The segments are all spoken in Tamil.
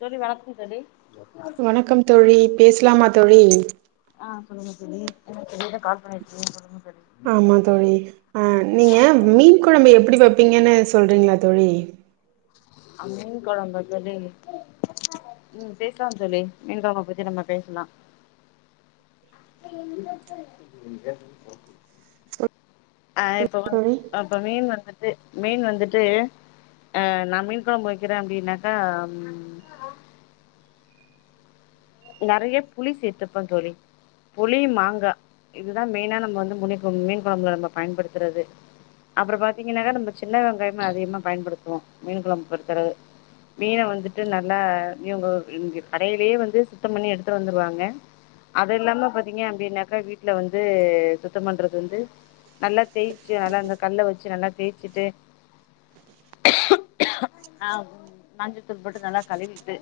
தோழி வணக்கம் தோழி வணக்கம் தோழி பேசலாமா தோழி அ சொல்லுங்க தோழி என்ன திடிருனு கால் பண்ணிருக்கீங்க சொல்லுங்க தோழி ஆமா தோழி அ நீங்க மீன் கொழம்பு எப்பிடி வெப்பீங்கன்னு சொல்றீங்களா தோழி அ மீன் குழம்பல்ல ம் பேசலாம் தோழி மீன் கொழம்பு பத்தி நம்ம பேசலா அ இப்போ வ தோழி அப்ப மீன் வந்துட்டு மீன் வந்துட்டு அ நா மீன் கொழம்பு வெக்கிற அப்டின்னாக்கா ம் நெரைய புளி சேத்துப்ப தோழி புளி மாங்கா இதுதா மெய்னா நம்ம வந்து மீன் குழம்புள நம்ம பயன்படுத்துறது அப்புற பாத்தீங்கன்னக்கா நம்ம சின்ன வெங்காயம் அதிகமா பயன்படுத்துவோ மீன் கொழம்பு பொருத்தளவு மீன வந்துட்டு நல்லா இவுங்கோ இங்க கடையிலயே வந்து சுத்தம் பண்ணி எடுத்துட்டு வந்துருவாங்க அது இல்லாம பாத்தீங்க அப்டின்னாக்கா வீட்ல வந்து சுத்தம் பண்றது வந்து நல்லா தேய்சு நல்லா இந்த கல்ல வெச்சு நல்லா தேய்ச்சுட்டு அ மஞ்சத்தூள் போட்டு நல்லா கழுவிட்டு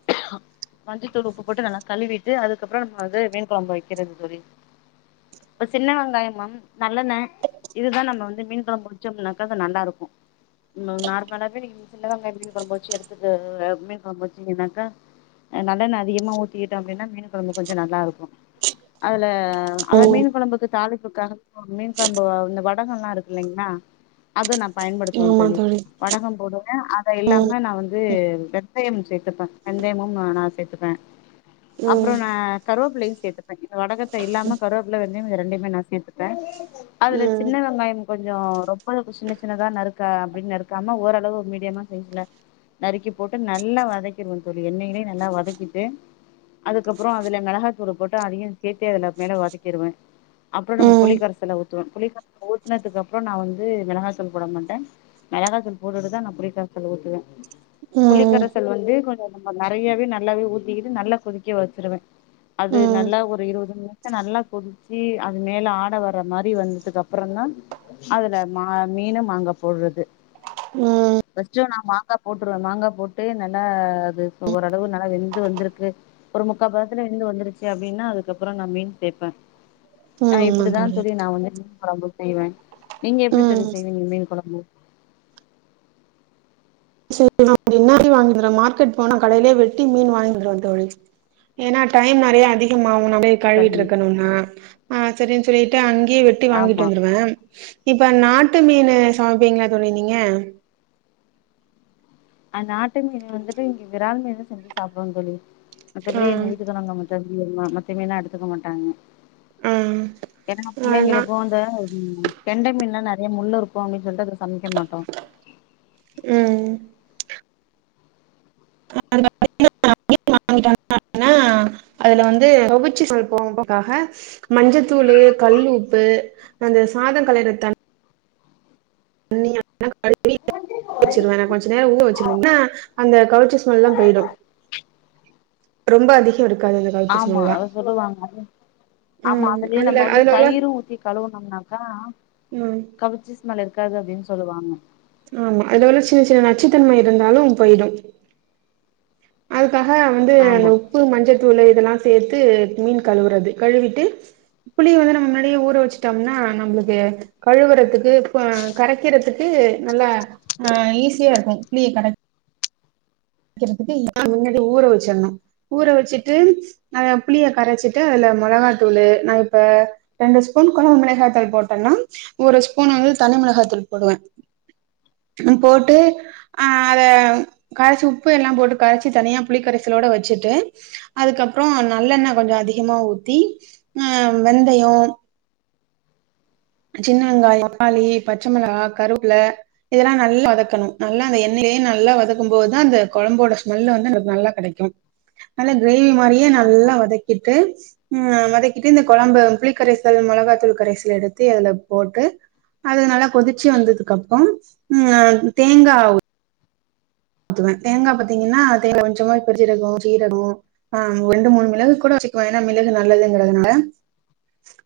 [inaudible] மஞ்சத்தூள் உப்பு போட்டு நல்லா கழுவிட்டு அதுக்கப்புற நம்ம வந்து மீன் கொழம்பு வைக்கிறது தோழி ஒரு சின்ன வெங்காயம் மேம் நல்லெண்ணெ இதுதா நம்ம வந்து மீன் கொழம்பு வேச்சோம்னாக்கா நல்லா இருக்கு நார்மலாவே நீங்க சின்னவெங்காய மீன் குழம்பு வெச்சு எடுத்துக்கு மீன் கொழம்பு வெச்சிங்கன்னாக்கா நல்லெண்ண அதிகமா ஊத்திக்கிட்டோ அப்டின்னா மீன் கொழம்பு கொஞ்சோ நல்லா இருக்கு அதுல அத ம் மீன் குழம்புக்கு தாலிப் [unintelligible] மீன் குழம்பு இந்த வடக எல்லா இருக்கு இங்களா அது நா பயன்படுத்துவ தோழி வடகம் போடுவேன் அத ம் இல்லாம நான் வந்து வெந்தயம் சேர்த்துப்பே வெந்தயமும் ந நான்சேத்தப்பே அப்ரோ ம் நான் கருவே பிள்ள சேர்த்துப்பே வடகத்த இல்லாம கருவேப்பில வெந்தய ரெண்டையுமே நான் சேர்த்துப்பே அதுல ம் சின்ன வெங்காய் கொஞ்ஜோ ரொம்ப சின்ன சின்னதா நருக்கா அப்டின்னு நறுக்காம ஓரளவு மீடியமா சைஸ்ல நறுக்கி போட்டு நல்லா வதக்கிருவே தோழி எண்ணெய்லே நல்லா வதக்கிட்டு அதுக்கப்புற அதுல மெளகாத்தூல் போட்டு அதியு சேர்த்தே அதுல மேல வதக்கிருவே அப்புற நம்ம ம் புலிக்கரசல ஊத்துவோ புலிகரசல ஊத்துனதுக்கு அப்புற நா வந்து மெளகாதூல் போட மாட்டே மெளகாதூல் போட்டுட்டுதா நான் புளிக்கரசல் ஊத்துவே ம் ம் புளிக்கரசல் வந்து கொஞ் நறையாவே நல்லாவே ஊத்திக்கிட்டு நல்லா கொதிக்க வச்சிருவே அது நல்லா ஒரு இருபது நிமிஷ நல்லா கொதிச்சு அது மேல ஆட வர்ர மாரி வந்ததுக்கு அப்பற தா அதுல மா மீன் மாங்கா போடுறது ம் ஃபஸ்ட்டு நா மாங்கா போட்ருவ மாங்கா போட்டு நல்லா ஓரளவு நல்லா வெந்து வந்திருக்கு ஒரு முக்கா பதத்துல வேந்து வந்துருச்சு அப்டின்னா அதுக்கப்புற நான் மீன் தே ப ஆ இப்டிதா தோழி நா வந்து மீன் கொழம்பு செய்வே நீங்க எப்டி தோழி ம் செய்வீங்க மீன் கொழம்பு [unintelligible] மார்க்கெட் போனா கடையிலே வெட்டி மீன் வாங்கிட் வந்துருவ தோழி ஏன்னா டைம் நெறைய அதிகமா [unintelligible] கழுவிட்டு சரிங்க இருக்கணும்னா ஆ சரின்னு சொல்லிட்டு அங்கேயே வெட்டி வாங்கிட்டு ஆமா வந்துருவே இப்ப நாட்டு மீன் சமைப்பீங்கலா தோழி நீங்க அ நாட்டு மீன் வந்துட்டு இங்க விரால் மீன் செஞ்சு சாப்டுவ தோழி ஆ மத்தபடி எங்க வீட்டுக்காரங்க [unintelligible] மத்த மீன்ல எடுத்துக்க மாட்டாங்க ஆ என்னனா ஆனா பிள்ளைங்கலுக்கு இந்த ம் கெண்ட மீன்ல நெறைய முள்ளு இருக்கு அப்டின்னு சொல்ட்டு சமைக்கமாட்டோ ம் [unintelligible] அதுல வந்து கவுச்சி ஸ்மெல் போ [unintelligible] காக மஞ்சத்தூள் கல்லூப்பு அந்த ச சாத கலைரத்தண் [unintelligible] கழுவி வெச்சிருவே கொஞ்ச நேர ஊரா வெச்சிருந்தன்னா அந்த கவ்ச்சி ஸ்மெல்ல்லா போயிடு ரொம்ப அதி ஆமா அத சொல்லுவாங்க ஆமா ம் அதுலயே நம்ம அதுல வந்து அதுல உள்ள தயிர் ஊத்தி கழுவுனும்னாக்கா ம் கவிச்சி ஸ்மெல் இருக் இருக்காது அப்படின்னு சொல்லுவாங்க ஆமா அதவல சின்ன சின்ன நச்சுத்தன்மை இருந்தாலும் போயிடு அ வந்து அந்த ஆமா உப்பு மஞ்சள்த்தூள் இதெல்லாம் சேர்த்து மீன் கழுவுறது கழுவிட்டு புளியை வந்து நம்ம முன்னாடியே ஊற வச்சுட்டோம்னா நம்மளுக்கு கழுகுறதுக்கு கரைக்கிறதுக்கு நல்லா ஆ ஈஸியா இருக்கும் க்க முன்னாடியே ஊற வச்சிரு ஊற வச்சுட்டு புளிய கரைச்சிட்டு அதுல மிளகா தூள் நான் இப்ப ரெண்டு ஸ்பூன் குழம்பு மிளகாய்த்தூள் போட்டேன்னா ஒரு ஸ்பூன் வந்து த மிிளகதூள் போடுவே போட்டு அத கசி உப்பு எல்லாம் போட்டு கரைச்சி தனியாக புளிக்கரைசலோடு வச்சுட்டு அதுக்கப்புறம் நல்லெண்ணய் கொஞ்சம் அதிகமாக ஊத் தி ஆ வெந்தயம் சின்ன வெங்காய் தக்காளி பச்சைமிிளகா கருவப்பள இதெல்லா நல்லா வதக்கணும் நல்லா அந்த எண்ணெய் எ நல்லா வதக்கும் போதுதான் அந்த குழம்போட ஸ்மெல்லு வந்து எனக்கு நல்லா கிடைக்கும் கிரேவி மாரியே ஆமா நல்லா வதக்கிட்டு ம் வதக்கிட்டு இந்த குழம்பு புளிக்கரைசல் மிளகாத்தூள் கரைசல் எடுத்து இதுல போட்டு அது நல்லா கொதிச்சு வந்ததுக்கு அப்புறம் ம் தேங்கா ஆவு தேங்கா பாத்தீங்கன்னா தேங்கா கொஞ்சமா பெருச்சரக சீரக ஆ ரெண்டு மூணு மிளகு கூட சிக்கோ ஏன்னா மிளகு நல்லதுங்கிறதுனால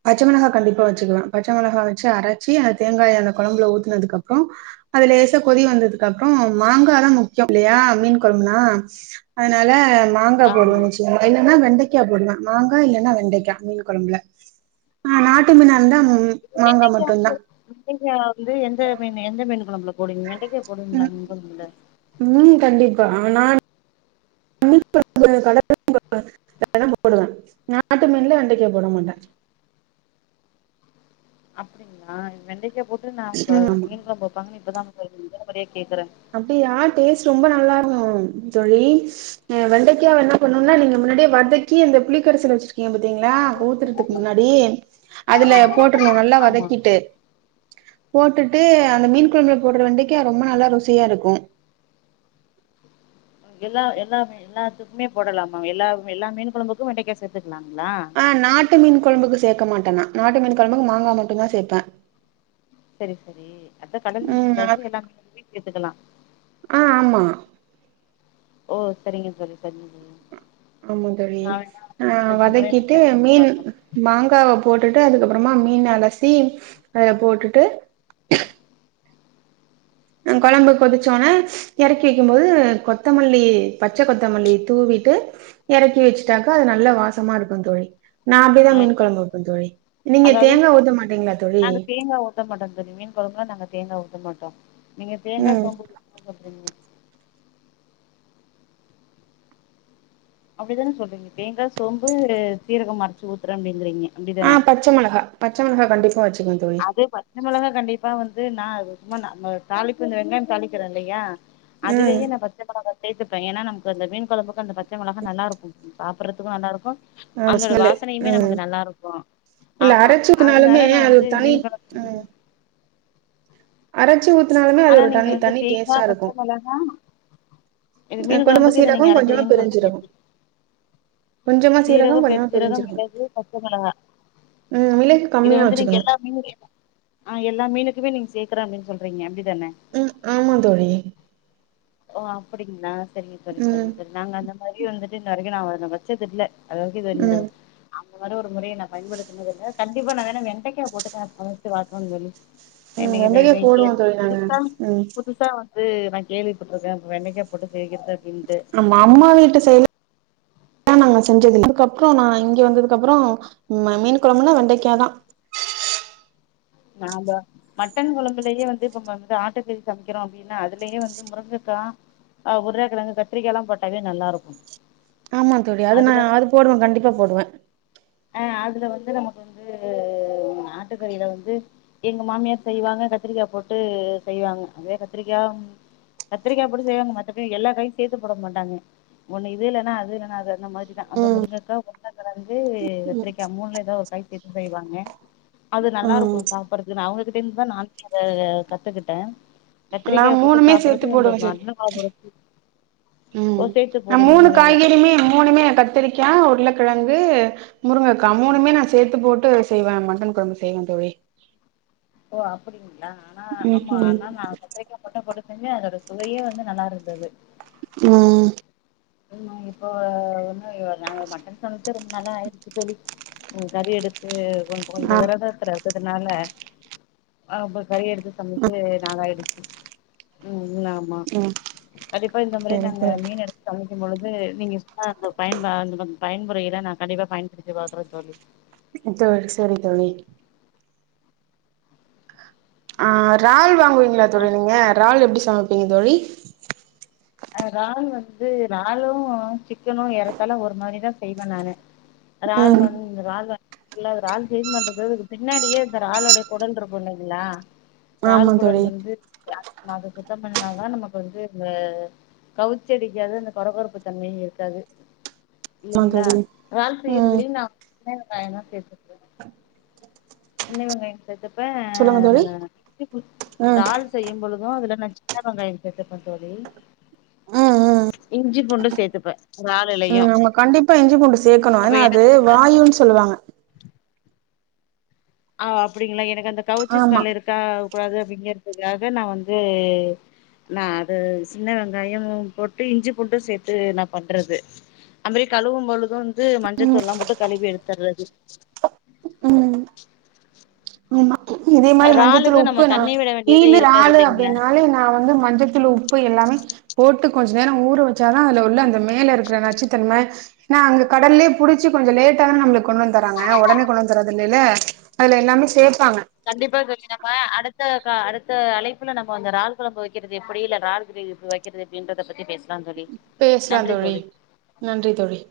பச்ச மிளகா கண்டிப்பா வச்சுக்குலா பச்ச மிளகா வச்சு அரைச்சி அந்த தேங்காய் அந்த கொழம்புல ஊத்துனதுக்கப்புற அதுல லேச கொதி வந்ததுக்கு அப்புற மாங்காலா வெசொ இல்லையா மீன் கொழம்புலா அதனால மாங்கா போடுவோ ஆமா நிச்சயமா இல்லன்னா வெண்ட க்க போடுவே மாங்கா இல்லைன்னா வெண்டைக்கா மீன் கொழம்புல ஆ நாட்டு மீனா இருந்தா மாங்கா வெண்டைக்கா மட்டுந்தா வந்து வெண்டைக்கா வந்து எந்த மீன்னு எந்த மீன் கொழம்புல போடுங்க வெண்டக்கே போடுவீங்களா நீ போடுல ஆ நான் [unintelligible] [unintelligible] கட போடுவே நாட்டு மீன்லே வெண்டைக்க போட மாட்டே [inaudible] அப்படிங்களா வெண்டைக்கா போட்டு நா இப்ப ம் ஆமா மீன் கொழம்பு வெப்பாங்கன்னு இப்பதா [unintelligible] முதன் முறையா கேக்குறே அப்படியா டேஸ்ட் ரொம்ப நல்லாருக்கு தோழி வெண்டைக்காவ என்ன பண்ணும்னா நீங்க முன்னாடியே வதக்கி அந்த புளிக்கரசல வச்ச எ பாத்தீங்களா ஊத்துறதுக்கு முன்னாடி அதுல போட்டுறணு நல்லா ஆமா வதக்கிட்டு போட்டுட்டு அந்த மீன் கொழம்புல போடுற வண்டைக்க ரொம்ப நல்லா ரு சியா இருக்கு எல்லா எல்லாமே எல்லாத்துக்குமே போடலாம எல்லா எல்லா மீன் கொழம்புக்கு வெண்டைக்க சேத்து ஆ நாட்டு மீன் கொழம்புக்கு சேக்க மாட்டேனா நாட்டு மீன் கொழம்புக்கு மாங்கா மட்டுந்தா சேப்பே சரி சரி அத கடல் மீன் இல்ல அ எல்லா மீனுமே சேத்துக்கலா ஆ ஆமா ஓ சரிங்க தோழி சரிங்க தோழி ஆமா தோழி நா வேணா ஆ இந்த முறை நான் வதக்கிட்டு பயன்படுத்தி மீன் பார்க்குறேன் மாங்காவ போட்டுட்டு அதுக்கு அப்புறமா மீன் அலசி அதுல போட்டுட்டு ஆ கொழம்பு கொதிச்சோனே எறக்கி வைக்கும்போது கொத்தமல்லி பச்ச கொத்தமல்லி தூவி ட்டு எறக்கி வச்சுட்டாக்க அது நல்ல வாசமா இருக்கு தோழி நா அப்படிதா மீன் ஆ கொழம்பு வைப்பே தோழி நீங்க அதாவது தேங்கா ஊத்த மாட்டீங்களா தோழி நாங்க தேங்கா ஊத்த மாட்டோ நீங்க தேங்கா ம் [unintelligible] அப்டிதானே சொல்றீங்க தேங்கா சோம்பு சீரகம் அறைச்சு ஊத்துறே அப்டிங்கறீங்க ஆ பச்ச மொளகா பச்சை மொளகா கண்டிப்பா வச்சு அது பச்ச மொளகா கண்டிப்பா வந்து நா சும்மா நா நம்ம தாளிப்பு இந்த வெங்காயம் தாளிக்கிற இல்லையா ம் அதுலயே ந பச்ச மொளகா சேத்துப்பே ஏன்னா நமக்கு அந்த மீன் கொழம்புக்கு அந்த பச்ச மெளகா நல்லாருக்கு சாப்பறதுக்கு நல்லாருக்கு ஆமா அந்தோட ஸ்மெல்லு வாசனையுமே ம் நமக்கு நல்லா இருக்கு ஆமா அதனால நா வந் தாலி ம் அரஞ் ஆனா நீங்க வந்து தேங்கா பச்ச மொளகா மீன் கொஞ்சமா கொழம்புக்கு இத சீரகோ நீங்க கொஞ்சமா அரக்றீங்கன்னு சொல்றீங்க பெருஞ்சீரகோ கொஞ்சமா சீரகோ கொஞ்சமா பெருஞ் சீரகோ பெருஞ்சீரகோ மிளகு பச்ச மெளகா ம் மிளகு இத கம்மியா வந்து நீங்க வச்சுக்கணு எல்லாமியு ஆ எல்ல மீனுக்குமே நீங்க சேக்ற அப்டினு சொல்றீங்க அப்டி ம் ஆமா தோழி ஓ அப்டிங்ளா சரிங்க தோழி ம் சரிங்க தோழி நாங்க அந்த மாரியே வந்துட்டு இன்ன வரக்கு நா அத வச்சதுல்ல அது வரைக்கு இது இந்த ம் ந்த மாரி ஒரு முறைய நா பயன்படுத்துனதுல்ல கண்டிப்பா நா வேன்னா வெங்கா போட்டு வதக்கனு தோழி ம் இன்னைக்கு வெண்டைக்கா போடுவோ தோழி [unintelligible] நாங்க புதுசா ம் புதுசா வந்து நா கேள்விப்பட்டுருக்கே வெண்டைக்கா போட்டு செய்றத அம்ம அம்மா வீட்டு சய்ட்ல நாங்க செஞ்சதுல்ல அதுக்கப்றோ நா இங்க வந்ததுக்கப்றோ ம மீன் கொழம்புனா வெண்டைக்காய் தா [inaudible] நாம்ப மட்டன் கொழம்புலயே வந்து இப்போ வந்து ஆட்டுக்கறி சமைக்கிறோ அப்டின்னா அதுலயே வந்து முருங்கக்கா அ உருளகெழங்கு கத்ரிக்கால்லா போட்டாவே நல்லாருக்கு ஆமா தோழி அது நா அது போடுவே கண்டிப்பா போடுவே ஹ அதுல வந்து நமக்கு வந்து ஆட்டுக்கறியில வந்து எங்க மாமியார் செய்வாங்க கத்ரிக்கா போட்டு செய்வாங்க அதே கத்ரிக்கா கத்ரிக்கா போட்டு செய்வாங்க மத்தபடி எல்லா காயு சேத்து போட மாட்டாங்க ஒண்ணு இது இல்ன்னா அது இல்லனா அது அந்த மாதிரிதா அந்த முருங்கக்கா ஊருலளகெழங்கு கத்ரிக்கா மூன்ல எதோ ஒரு காய் சேத்து செய்வாங்க அது ம் நல்லாருக்கு சாப்டறது நா அவங்க கிட்ட இருந்துதா நான் இத கத்துக்கிட்ட நா கத்ரிக்கா போட்டு மூணுமே சேத்து சாப்பிடறக்கு இந்த போடுவே சேத் மட்டன் குழம்பு ரூசி ம் நா மூணு காய்கறியுமே மூணுமே கத்ரிக்கா உருளக் கிழங்கு முருங்கக்கா மூனுமே நா சேத்து போட்டு போட்டு செய்வே மட்டன் கொழம்பு செய்வ தோழி ஓ அப்டிங்களா ஆனா ம் ஆமா ம் ஆனா நா கத்ரிக்கா மட்டு போட்டு அப்போ வந்து அதோட சுவையே வந்து நல்லா இருந்தது ம் உ இப்போ ஒன்னு நாங்க மட்டன் சமச்சே ரொம் நாளா ஆயிடுச்சு தோழி கறி எடுத்து கொஞ்சோ கொஞ்சோ ஆ விரதத்துல னால அப்ப கறி எடுத்து சமைக்கவே நாளாயிடுச்சு ம் ஆமா ம் கண்டிப்பா இந்த முறை சரி நாங்க தோழி மீன் எடுத் செய்யும் பொழுது நீங்க சொன்ன அந்த பயன்பா அந்த பயன்முறையில நா கண்டிப்பா பயன்படுத்தி பாக்குறே தோழி [unintelligible] சேரி தோழி ஆ இறால் வாங்குவீங்களா ஆ தோழி நீங்க இறால் எப்டி சமப்பீங்க தோழி ஆ இறால் வந்து இறாலு சிக்கனு ஏறத்தால ஒரு மாரிதா செய்வ நானு இறால் ம் வந்து இறால்வ இல்ல அது இறால் க்ளீன் பண்றது பின்னாடியே இந்த இறாலோட கொடல் இருக்குள்ளைங்களா ஆமா இறால் குடல் தோழி வந்து [unintelligible] அத சுத்தோ பண்ணுன தா நமக்கு வந்து இந்த கவுச்சடிக்காது அந்த கொற கொறுப்பு தன்மையு இருக்காது ஆமா இல்லலைங்களா தோழி இறால் ம் செய்யறதுலயையு நா சின்ன வெங்காயோளா சேத்ருக்கே [unintelligible] சின்ன வெங்காயோ சேத்துப்பே சொல்லுங்க தோழி நானு [unintelligible] ம் இறால் செய்யு பொழுது அதுல நான் சின்ன வெங்காயோ சேதுப்பா தோழி ஆ இஞ்சி பூண்டு சேத்துப்பே ஆ இறாலுலயு நம்ம கண்டிப்பா இஞ்சி பூண்டு சேக்கணு அப்ப ஆன அது எனக்கு வாயு சொல்வாங்க ஆஹ் அப்டிங்களா எனக்கு அந்த கவுச்சி ஆமா ஸ்மெல் இருக்கா கூடாது அப்டிங்கறதுக்காக நா வந்து நா அது சின்ன வெங்காயோ போட்டு இஞ்சி பூண்டு சேத்து நா பண்றது அதுமாரி கழுவு பொழுது வந்து மஞ்சத்தூள போட்டு கழுவி எடுத்துடுறது உம் இதே மாரி இறாலுக்கு மஞ்சத்தூள் நம்ம உப்பு நா தண்ணி விட வேண்டியதே வந்து இருக்காது ளு இல்லைங்களா அப்டின்னாலே நா வந்து மஞ்சத்தூள் உப்பு எல்லா மே போட்டு கொஞ்ச நேர ஊற வச்சா தா அது உள்ள அந்த மேல இருக்கிற நச்சுத்தன்ம அங்கே கடல்லேயே புடிச்ச கொஞ்ச லேட் டாதான நம்மளுக்கு கொண்டு வந்து தராங்க உடனே கொண்டு வந்து தரது இல்லைல அதுல எல்லாமே சேப்பாங்க கண்டிப்பா தோழி நம்ம அடுத் த க அடுத்த அழைப்புல நம்ம அந்த இறால் குழம்பு வைக்கிறது எப்டி இல்ல இறால் கிரேவி எப்டி வைக்கிறது எப்டின்றத பத்தி பேச பேசலா தோழி நன்றி தோழி